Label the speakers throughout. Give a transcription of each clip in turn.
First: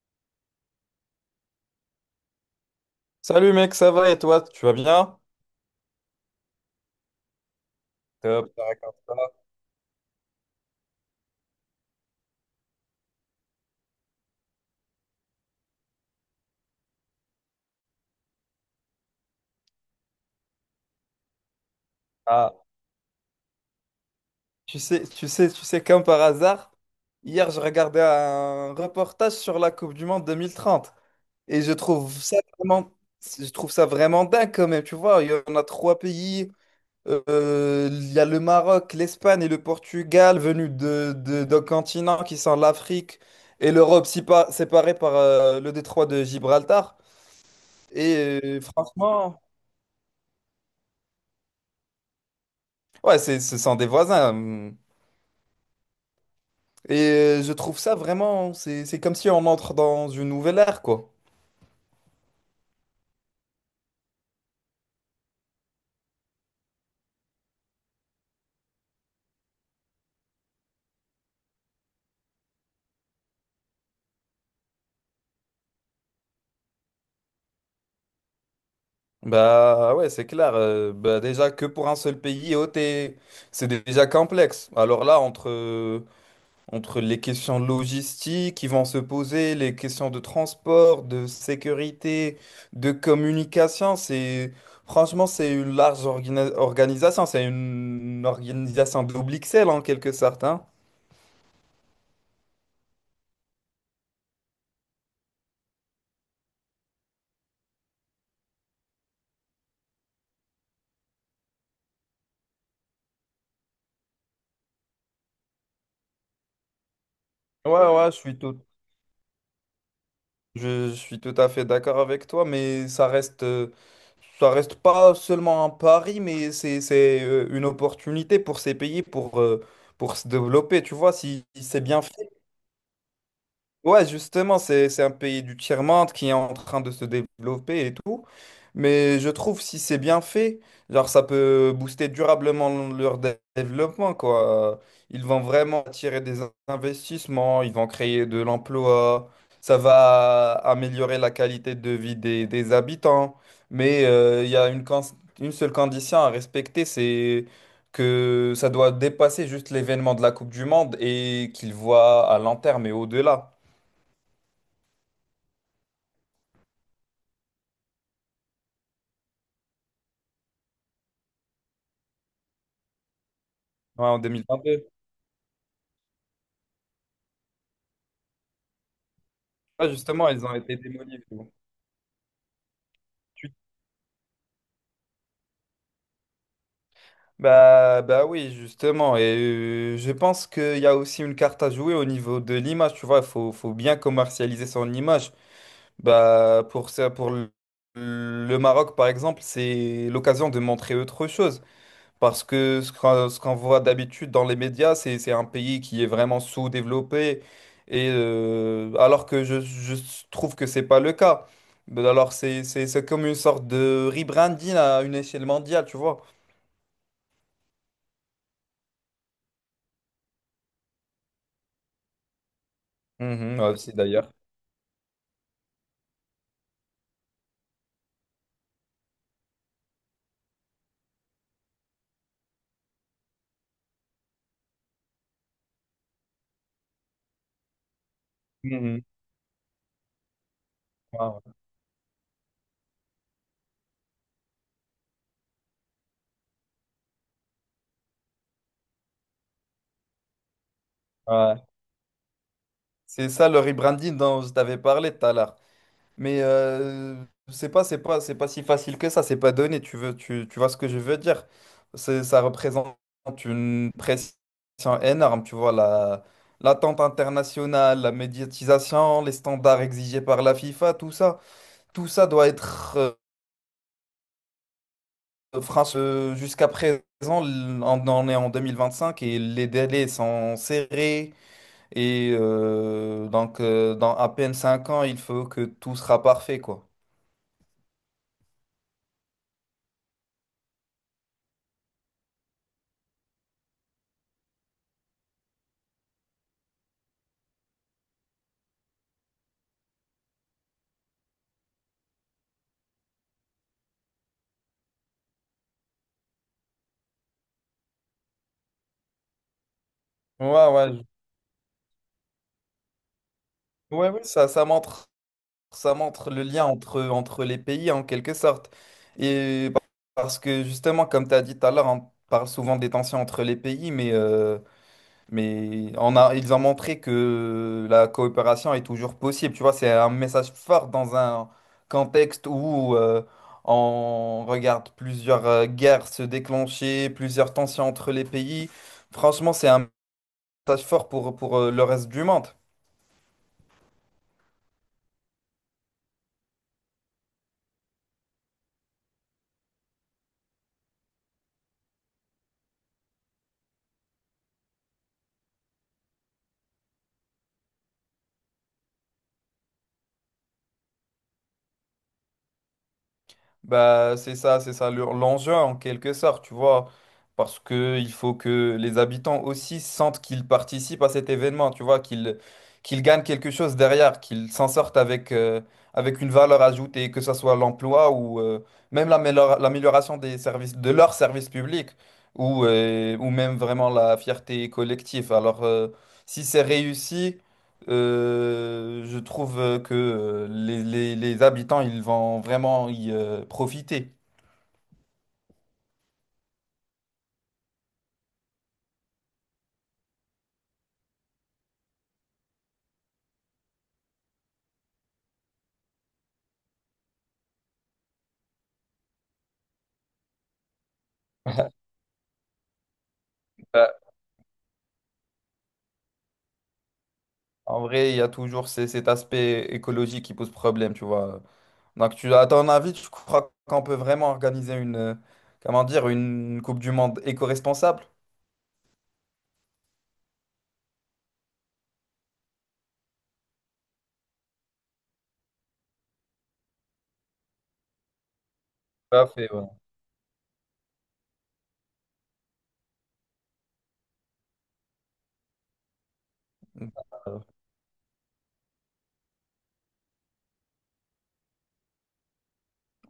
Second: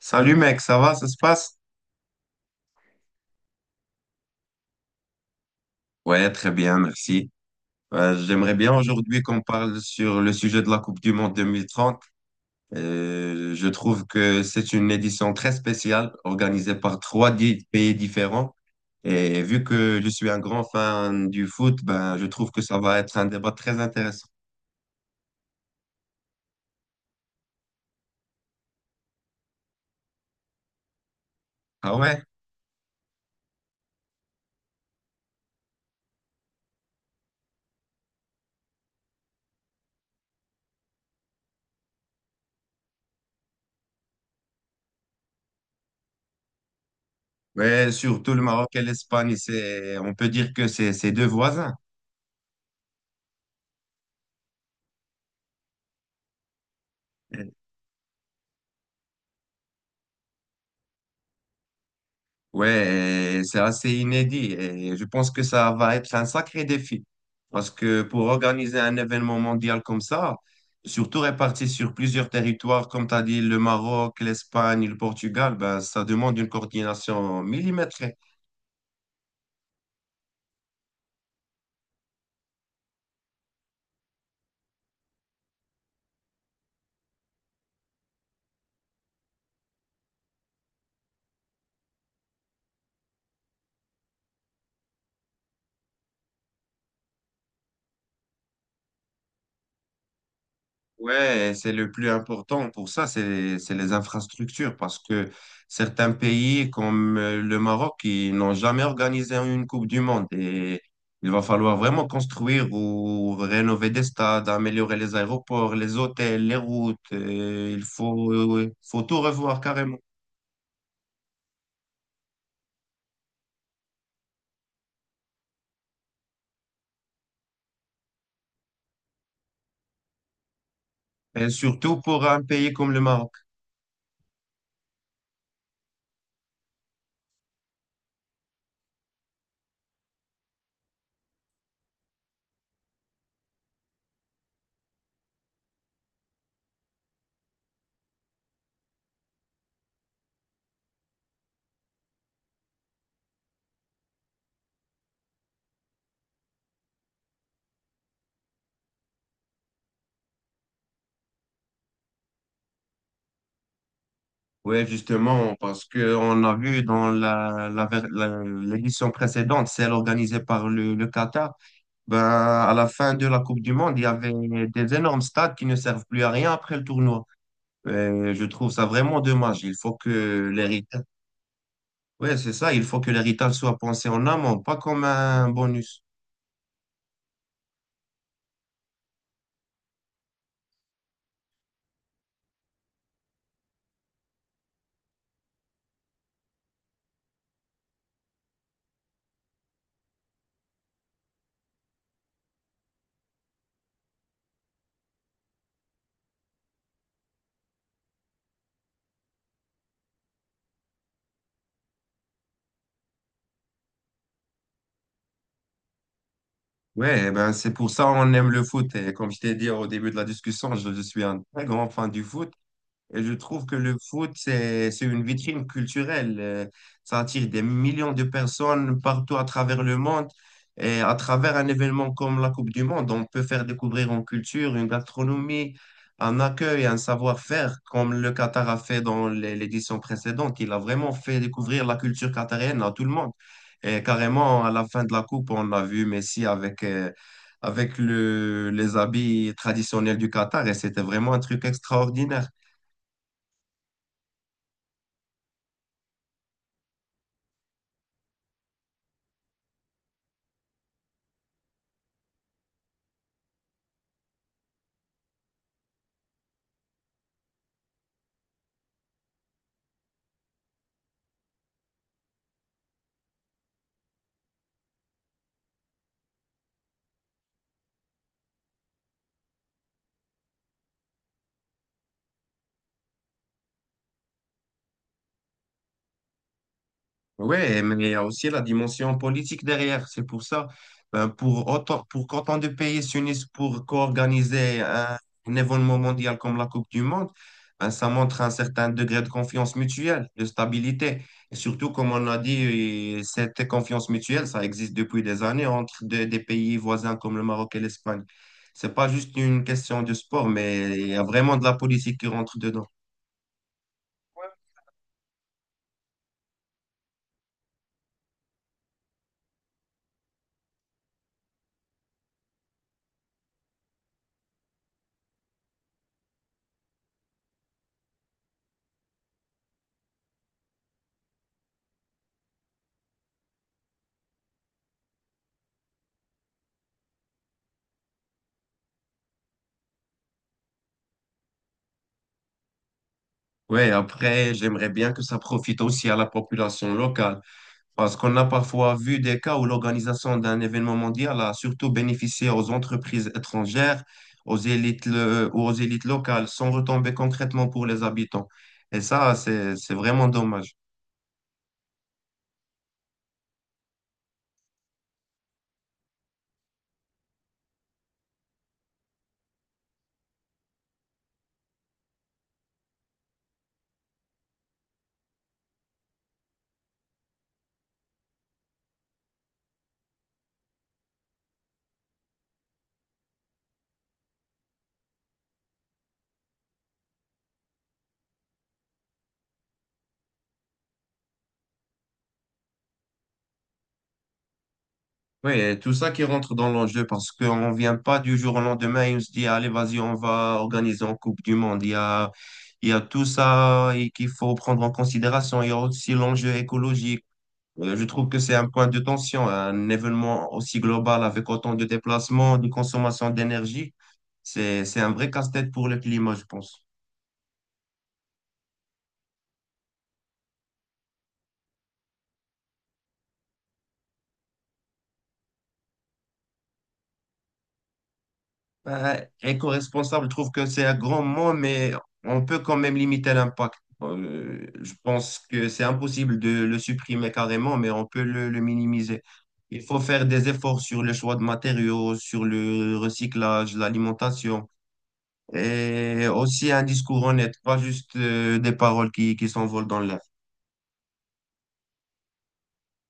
Speaker 1: Salut mec, ça va, ça se passe?
Speaker 2: Salut mec, ça va et toi, tu vas bien?
Speaker 1: Ouais, très bien, merci.
Speaker 2: Top,
Speaker 1: J'aimerais
Speaker 2: ça
Speaker 1: bien
Speaker 2: raconte
Speaker 1: aujourd'hui
Speaker 2: pas.
Speaker 1: qu'on parle sur le sujet de la Coupe du Monde 2030. Je trouve que c'est une édition très spéciale organisée par pays différents. Et vu que je suis un grand fan du foot, ben, je trouve
Speaker 2: Ah,
Speaker 1: que ça va être un débat très intéressant.
Speaker 2: tu sais, tu sais, tu sais, comme par hasard, hier je regardais un reportage sur la Coupe du Monde 2030 et
Speaker 1: Ah ouais?
Speaker 2: je trouve ça vraiment dingue quand même, tu vois, il y en a trois pays, il y a le Maroc, l'Espagne et le Portugal venus d'un continent qui sont l'Afrique et l'Europe séparée par le détroit de Gibraltar
Speaker 1: Ouais, surtout
Speaker 2: et
Speaker 1: le Maroc et l'Espagne,
Speaker 2: franchement...
Speaker 1: on peut dire que c'est deux voisins.
Speaker 2: Ouais, ce sont des voisins. Hmm. Et je trouve ça vraiment, c'est comme si on entre dans une nouvelle ère, quoi.
Speaker 1: Ouais, et c'est assez inédit et je pense que ça va être un sacré défi. Parce que pour organiser un événement mondial comme ça, surtout réparti sur plusieurs territoires, comme tu as dit, le Maroc, l'Espagne, le Portugal, ben, ça demande une coordination millimétrée.
Speaker 2: Bah ouais, c'est clair. Bah déjà que pour un seul pays, oh, c'est déjà complexe. Alors là, entre les questions logistiques qui vont se poser, les questions de transport, de sécurité, de communication, c'est franchement, c'est une large organisation. C'est une organisation double XL en quelque sorte, hein.
Speaker 1: Ouais, c'est le plus important pour ça, c'est les infrastructures, parce que certains pays comme le Maroc, ils n'ont jamais organisé une Coupe du Monde et il va falloir vraiment construire ou rénover des stades, améliorer les aéroports, les hôtels, les routes.
Speaker 2: Ouais,
Speaker 1: Il
Speaker 2: ouais,
Speaker 1: faut, faut tout revoir carrément.
Speaker 2: Je suis tout à fait d'accord avec toi, mais ça reste pas seulement un pari, mais c'est une opportunité pour ces pays pour se développer. Tu vois, si
Speaker 1: Et
Speaker 2: si c'est
Speaker 1: surtout
Speaker 2: bien
Speaker 1: pour
Speaker 2: fait.
Speaker 1: un pays comme le Maroc.
Speaker 2: Ouais, justement, c'est un pays du tiers-monde qui est en train de se développer et tout. Mais je trouve si c'est bien fait, genre ça peut booster durablement leur développement, quoi. Ils vont vraiment attirer des investissements, ils vont créer de l'emploi, ça va améliorer la qualité de vie des habitants. Mais il y a une seule condition à respecter, c'est que ça doit dépasser juste l'événement de la Coupe du Monde et qu'ils voient à long terme et au-delà.
Speaker 1: Oui, justement, parce que on a vu dans l'édition précédente, celle organisée par le Qatar, ben, à la fin de la Coupe du Monde, il y
Speaker 2: Ouais, en
Speaker 1: avait
Speaker 2: 2022.
Speaker 1: des énormes stades qui ne servent plus à rien après le tournoi. Et je trouve ça vraiment dommage. Il
Speaker 2: Ah,
Speaker 1: faut
Speaker 2: justement, ils
Speaker 1: que
Speaker 2: ont été
Speaker 1: l'héritage,
Speaker 2: démolis. Mais bon.
Speaker 1: ouais, c'est ça, il faut que
Speaker 2: Tu-
Speaker 1: l'héritage soit pensé en amont, pas comme un bonus.
Speaker 2: bah, oui, justement. Et je pense qu'il y a aussi une carte à jouer au niveau de l'image. Tu vois, il faut bien commercialiser son image. Bah, pour ça, pour le Maroc, par exemple, c'est l'occasion de montrer autre chose. Parce que ce qu'on voit d'habitude dans les médias, c'est un pays qui est vraiment sous-développé, et alors que je trouve que c'est pas le cas. Mais alors c'est comme une sorte de rebranding à une échelle mondiale, tu vois.
Speaker 1: Ouais, eh ben, c'est pour ça on aime le foot. Et comme je t'ai dit au début de la discussion, je suis un très grand fan du foot. Et je
Speaker 2: Mhm,
Speaker 1: trouve
Speaker 2: ouais,
Speaker 1: que
Speaker 2: aussi
Speaker 1: le foot,
Speaker 2: d'ailleurs.
Speaker 1: c'est une vitrine culturelle. Ça attire des millions de personnes partout à travers le monde. Et à travers un événement comme la Coupe du Monde, on peut faire découvrir une culture, une gastronomie, un accueil, un savoir-faire, comme le Qatar a fait
Speaker 2: Mhm.
Speaker 1: dans l'édition précédente. Il a vraiment
Speaker 2: Ouais,
Speaker 1: fait
Speaker 2: ouais.
Speaker 1: découvrir la culture qatarienne à tout le monde. Et carrément, à la fin de la Coupe, on a vu Messi avec, avec les habits traditionnels du Qatar et c'était vraiment un
Speaker 2: Ouais.
Speaker 1: truc extraordinaire.
Speaker 2: C'est ça le rebranding dont je t'avais parlé tout à l'heure. Mais c'est pas si facile que ça, c'est pas donné, tu vois ce que je veux dire. Ça représente une pression énorme, tu vois, l'attente internationale, la médiatisation, les standards exigés par la FIFA, tout ça doit être, France, jusqu'à présent, on en est en 2025 et les délais sont serrés. Et donc, dans à peine 5 ans, il faut que tout sera parfait, quoi.
Speaker 1: Ouais, mais il y a aussi la dimension politique derrière. C'est pour ça, ben, pour autant, pour qu'autant de pays s'unissent pour co-organiser un événement mondial comme la Coupe du Monde, ben, ça montre un certain degré de confiance mutuelle, de stabilité. Et surtout, comme on a dit, eh, cette confiance mutuelle, ça existe depuis des années entre des pays voisins comme le Maroc et l'Espagne. C'est pas juste une question de sport,
Speaker 2: Ouais,
Speaker 1: mais
Speaker 2: ouais,
Speaker 1: il y a vraiment de la politique qui rentre dedans.
Speaker 2: ouais, ouais, ça montre le lien entre les pays en quelque sorte. Et parce que justement, comme tu as dit tout à l'heure, on parle souvent des tensions entre les pays, mais ils ont montré que la coopération est toujours possible. Tu vois, c'est un message fort dans un contexte où on regarde plusieurs guerres se déclencher, plusieurs tensions entre les pays. Franchement, c'est un message fort pour le reste du monde.
Speaker 1: Ouais, après, j'aimerais bien que ça profite aussi à la population locale. Parce qu'on a parfois vu des cas où l'organisation d'un événement mondial a surtout bénéficié aux entreprises étrangères, ou aux élites locales, sans retomber concrètement pour les habitants. Et ça, c'est vraiment dommage.
Speaker 2: Bah, c'est ça l'enjeu en quelque sorte, tu vois, parce que il faut que les habitants aussi sentent qu'ils participent à cet événement, tu vois, qu'ils gagnent quelque chose derrière, qu'ils s'en sortent avec une valeur ajoutée, que ce soit l'emploi ou même l'amélioration des services, de leurs services publics, ou même vraiment la fierté collective. Alors, si c'est réussi... je trouve que les habitants, ils vont vraiment y profiter.
Speaker 1: Oui, et tout ça qui rentre dans l'enjeu parce qu'on ne vient pas du jour au lendemain et on se dit, allez, vas-y, on va organiser une Coupe du Monde. Il y a tout ça et qu'il faut prendre en considération. Il y a aussi l'enjeu écologique. Je trouve que c'est un point de tension, un événement aussi global avec autant de déplacements, de consommation
Speaker 2: Euh,
Speaker 1: d'énergie. C'est un vrai casse-tête pour le climat, je pense.
Speaker 2: En vrai, il y a toujours cet aspect écologique qui pose problème, tu vois. Donc, à ton avis, tu crois qu'on peut vraiment organiser une Coupe du Monde éco-responsable?
Speaker 1: Ben, éco-responsable, je trouve que c'est un grand mot, mais on peut quand même limiter l'impact. Je pense que c'est impossible de le supprimer carrément, mais on peut le
Speaker 2: Tout
Speaker 1: minimiser.
Speaker 2: à fait, ouais.
Speaker 1: Il faut faire des efforts sur le choix de matériaux, sur le recyclage, l'alimentation. Et aussi un discours
Speaker 2: Euh,
Speaker 1: honnête, pas juste des paroles qui s'envolent dans l'air.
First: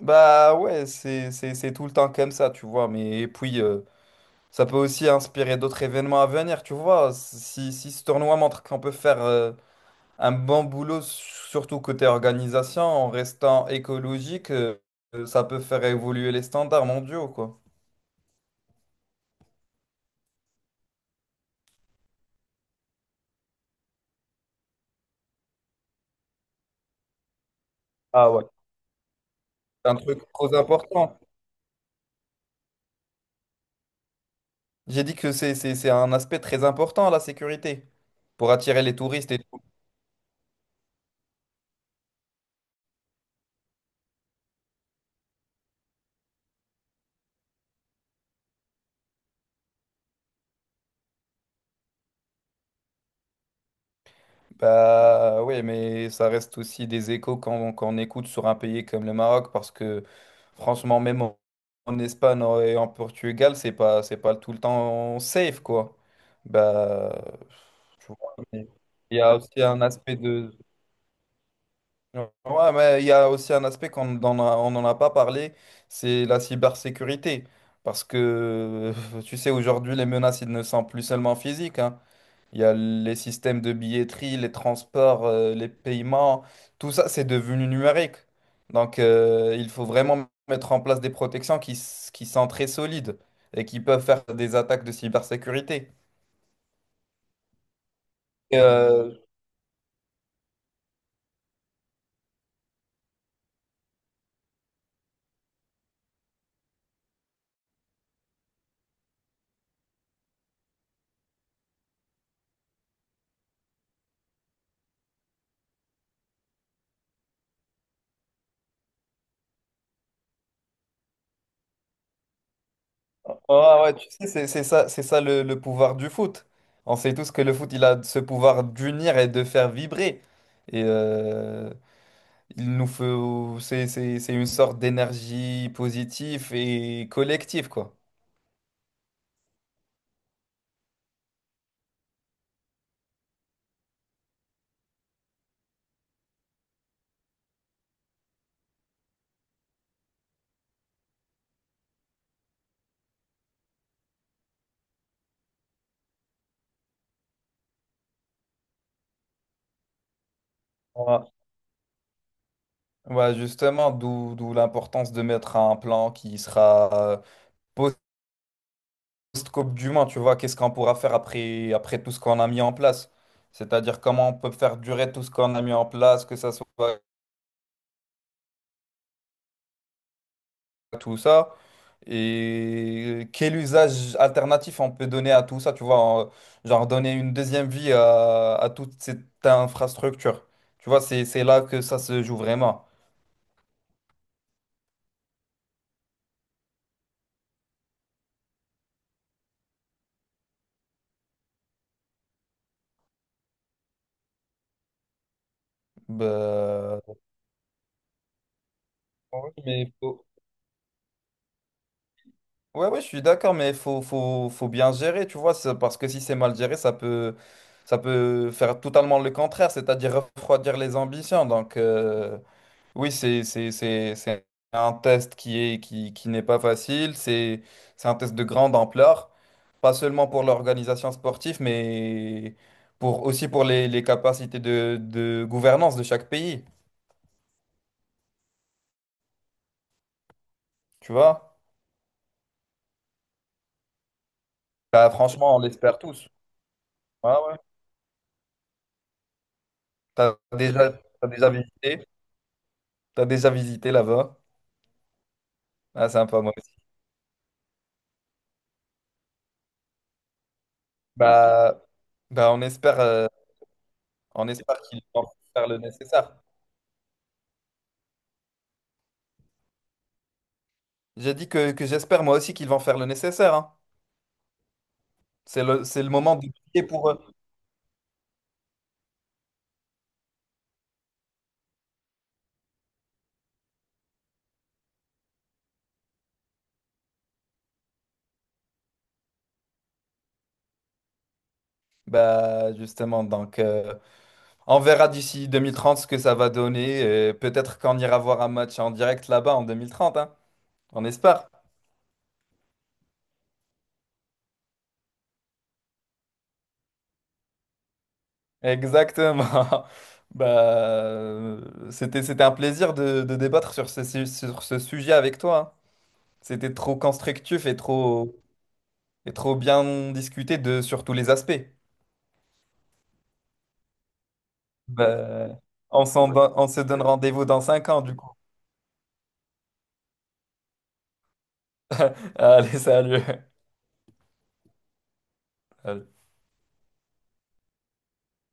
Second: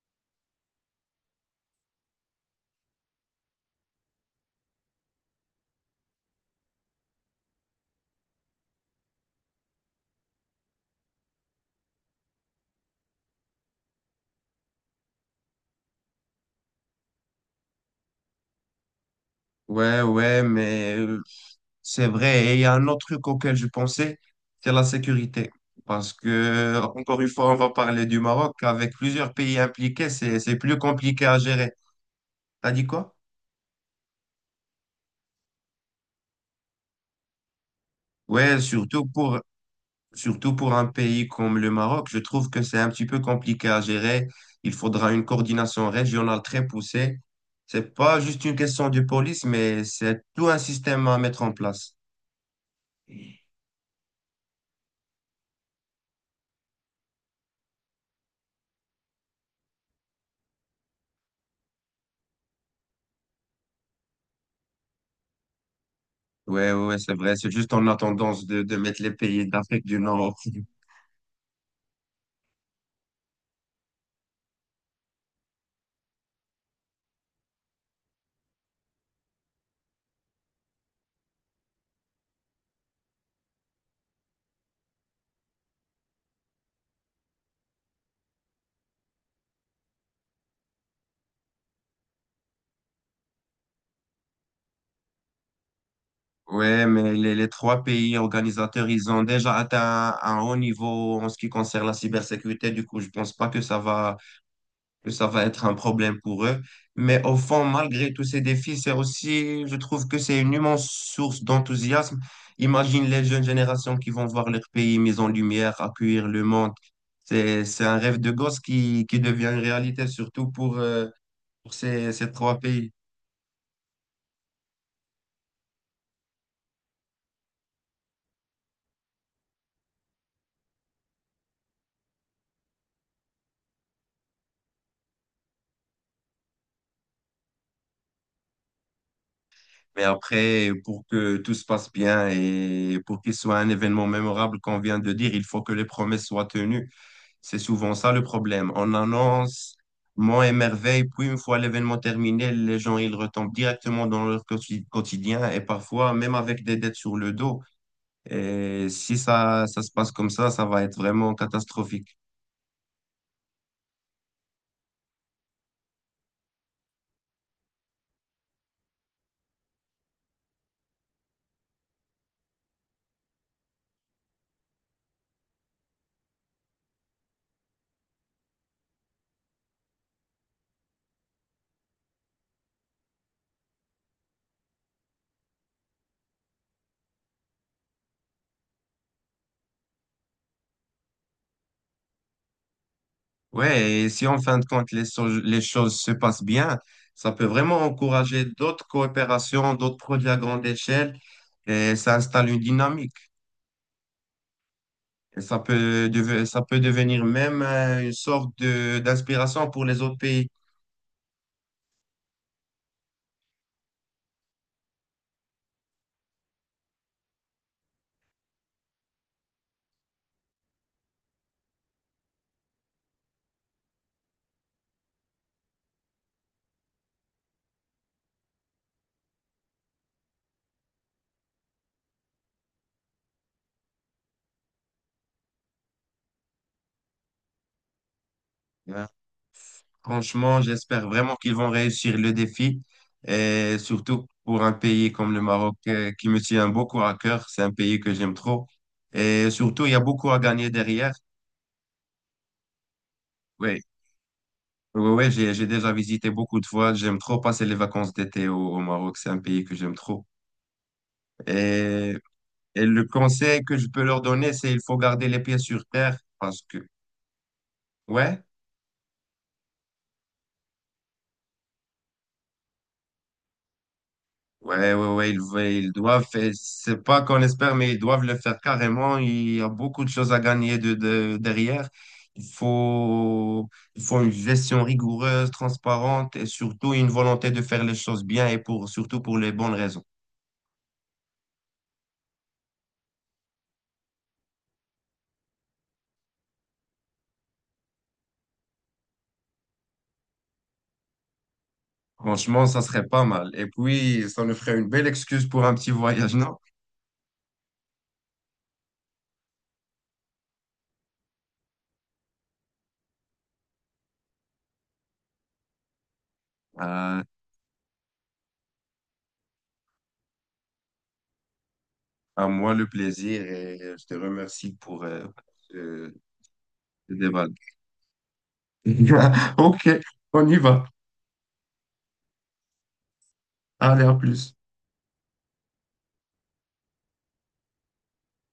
Speaker 2: Bah ouais, c'est tout le temps comme ça, tu vois. Mais et puis, ça peut aussi inspirer d'autres événements à venir, tu vois. Si ce tournoi montre qu'on peut faire un bon boulot, surtout côté organisation, en restant écologique, ça peut faire évoluer les standards mondiaux, quoi.
Speaker 1: Ouais, ouais, mais c'est vrai. Et il y a un autre truc auquel je pensais, c'est la sécurité. Parce que, encore une fois, on va parler du
Speaker 2: Ah ouais.
Speaker 1: Maroc. Avec plusieurs pays
Speaker 2: C'est un
Speaker 1: impliqués,
Speaker 2: truc trop
Speaker 1: c'est plus
Speaker 2: important.
Speaker 1: compliqué à gérer. T'as dit quoi?
Speaker 2: J'ai dit que c'est un aspect très important, la sécurité, pour
Speaker 1: Ouais,
Speaker 2: attirer les
Speaker 1: surtout
Speaker 2: touristes et
Speaker 1: pour,
Speaker 2: tout.
Speaker 1: surtout pour un pays comme le Maroc, je trouve que c'est un petit peu compliqué à gérer. Il faudra une coordination régionale très poussée. C'est pas juste une question de police, mais c'est tout un système à mettre en place.
Speaker 2: Bah oui, mais ça reste aussi des échos quand on écoute sur un pays comme le Maroc, parce que franchement, même en Espagne et en Portugal, c'est pas tout le temps safe, quoi.
Speaker 1: Ouais, ouais, ouais,
Speaker 2: Bah,
Speaker 1: c'est vrai. C'est juste en a
Speaker 2: tu vois,
Speaker 1: tendance
Speaker 2: mais
Speaker 1: de mettre les
Speaker 2: il y a
Speaker 1: pays
Speaker 2: aussi un
Speaker 1: d'Afrique du
Speaker 2: aspect
Speaker 1: Nord.
Speaker 2: de... Ouais, mais il y a aussi un aspect qu'on n'en a pas parlé, c'est la cybersécurité. Parce que, tu sais, aujourd'hui, les menaces, elles ne sont plus seulement physiques, hein, il y a les systèmes de billetterie, les transports, les paiements, tout ça, c'est devenu numérique. Donc, il faut vraiment mettre en place des protections qui sont très solides et qui peuvent faire des attaques de cybersécurité.
Speaker 1: Ouais, mais les trois pays
Speaker 2: Et,
Speaker 1: organisateurs, ils
Speaker 2: euh,
Speaker 1: ont déjà atteint un haut niveau en ce qui concerne la cybersécurité. Du coup, je pense pas que ça va que ça va être un problème pour eux. Mais au fond, malgré tous ces défis, c'est aussi, je trouve que c'est une immense source d'enthousiasme. Imagine les jeunes générations qui vont voir leur pays mis en lumière, accueillir le monde. C'est un rêve de gosse qui devient une réalité, surtout pour ces trois pays.
Speaker 2: oh, ah ouais, tu sais, c'est ça le pouvoir du foot. On sait tous que le foot, il a ce pouvoir d'unir et de faire vibrer. Et il nous faut, c'est une sorte d'énergie positive et collective, quoi.
Speaker 1: Mais après, pour que tout se passe bien et pour qu'il soit un événement mémorable qu'on vient de dire, il faut que les promesses soient tenues. C'est souvent ça le problème. On annonce Mont et merveille, puis une fois l'événement terminé, les gens ils retombent directement dans leur quotidien et parfois même avec des dettes sur le dos. Et si ça, ça se passe comme ça va être vraiment catastrophique.
Speaker 2: Ouais, justement, d'où l'importance de mettre un plan qui sera euh, post-Coupe du Monde, tu vois, qu'est-ce qu'on pourra faire après tout ce qu'on a mis en place. C'est-à-dire comment on peut faire durer tout ce qu'on a mis en place, que ça soit tout ça, et quel usage alternatif on peut donner à tout ça, tu vois, genre donner une deuxième vie à toute cette infrastructure. Tu vois, c'est là que ça se joue vraiment.
Speaker 1: Ouais, et si en fin de compte les choses se passent bien, ça peut vraiment encourager d'autres coopérations, d'autres projets à grande échelle et ça installe une dynamique. Et ça peut, ça peut
Speaker 2: Bah,
Speaker 1: devenir même une sorte de
Speaker 2: Oui,
Speaker 1: d'inspiration pour
Speaker 2: mais
Speaker 1: les autres
Speaker 2: faut-
Speaker 1: pays.
Speaker 2: Ouais, ouais, je suis d'accord, mais faut bien gérer, tu vois, parce que si c'est mal géré, ça peut faire totalement le contraire, c'est-à-dire refroidir les ambitions. Donc, oui, c'est un test qui n'est pas facile, c'est un test de grande ampleur, pas seulement pour l'organisation sportive, mais aussi pour les capacités de gouvernance de chaque pays,
Speaker 1: Euh, Franchement, j'espère
Speaker 2: tu
Speaker 1: vraiment qu'ils
Speaker 2: vois.
Speaker 1: vont réussir le défi, et surtout pour un
Speaker 2: Bah,
Speaker 1: pays comme le
Speaker 2: franchement, on
Speaker 1: Maroc
Speaker 2: l'espère
Speaker 1: qui
Speaker 2: tous.
Speaker 1: me tient beaucoup à
Speaker 2: Ouais,
Speaker 1: cœur.
Speaker 2: ouais.
Speaker 1: C'est un pays que j'aime trop. Et surtout, il y a beaucoup
Speaker 2: T'as
Speaker 1: à gagner
Speaker 2: déjà,
Speaker 1: derrière.
Speaker 2: t'as déjà visité? T'as déjà
Speaker 1: Oui,
Speaker 2: visité là-bas?
Speaker 1: oui, oui, j'ai déjà
Speaker 2: Ah,
Speaker 1: visité
Speaker 2: sympa, moi
Speaker 1: beaucoup de
Speaker 2: aussi.
Speaker 1: fois.
Speaker 2: Ouais.
Speaker 1: J'aime trop passer les vacances d'été au Maroc. C'est un pays que j'aime trop.
Speaker 2: Bah,
Speaker 1: Et,
Speaker 2: bah,
Speaker 1: et le conseil que je peux leur
Speaker 2: on
Speaker 1: donner, c'est
Speaker 2: espère
Speaker 1: il faut
Speaker 2: qu'ils vont
Speaker 1: garder les pieds
Speaker 2: faire le
Speaker 1: sur terre
Speaker 2: nécessaire.
Speaker 1: parce que, ouais.
Speaker 2: J'ai dit que j'espère moi aussi qu'ils vont faire le nécessaire, hein.
Speaker 1: Ouais, ouais, ouais,
Speaker 2: C'est le,
Speaker 1: ils
Speaker 2: c'est le
Speaker 1: doivent,
Speaker 2: moment de
Speaker 1: et
Speaker 2: prier
Speaker 1: c'est
Speaker 2: pour eux.
Speaker 1: pas qu'on espère, mais ils doivent le faire carrément. Il y a beaucoup de choses à gagner derrière. Il faut, il faut une gestion rigoureuse, transparente et surtout une volonté de faire les choses bien et pour, surtout pour les bonnes raisons.
Speaker 2: Bah, justement, donc, on verra d'ici 2030 ce que ça va donner. Et peut-être qu'on ira voir un match en direct là-bas en 2030, hein. On espère.
Speaker 1: Franchement, ça serait pas mal. Et puis, ça nous ferait une belle excuse pour un petit voyage, non?
Speaker 2: Exactement. Bah, c'était un plaisir de débattre sur ce sujet avec toi, hein. C'était trop
Speaker 1: Euh,
Speaker 2: constructif et trop bien discuté sur tous les aspects.
Speaker 1: à moi le plaisir et je te remercie pour
Speaker 2: Bah,
Speaker 1: ce
Speaker 2: on se donne
Speaker 1: ce
Speaker 2: rendez-vous
Speaker 1: débat.
Speaker 2: dans 5 ans, du coup.
Speaker 1: Ok, on y va.
Speaker 2: Allez, salut.
Speaker 1: Allez, à plus.
Speaker 2: Allez.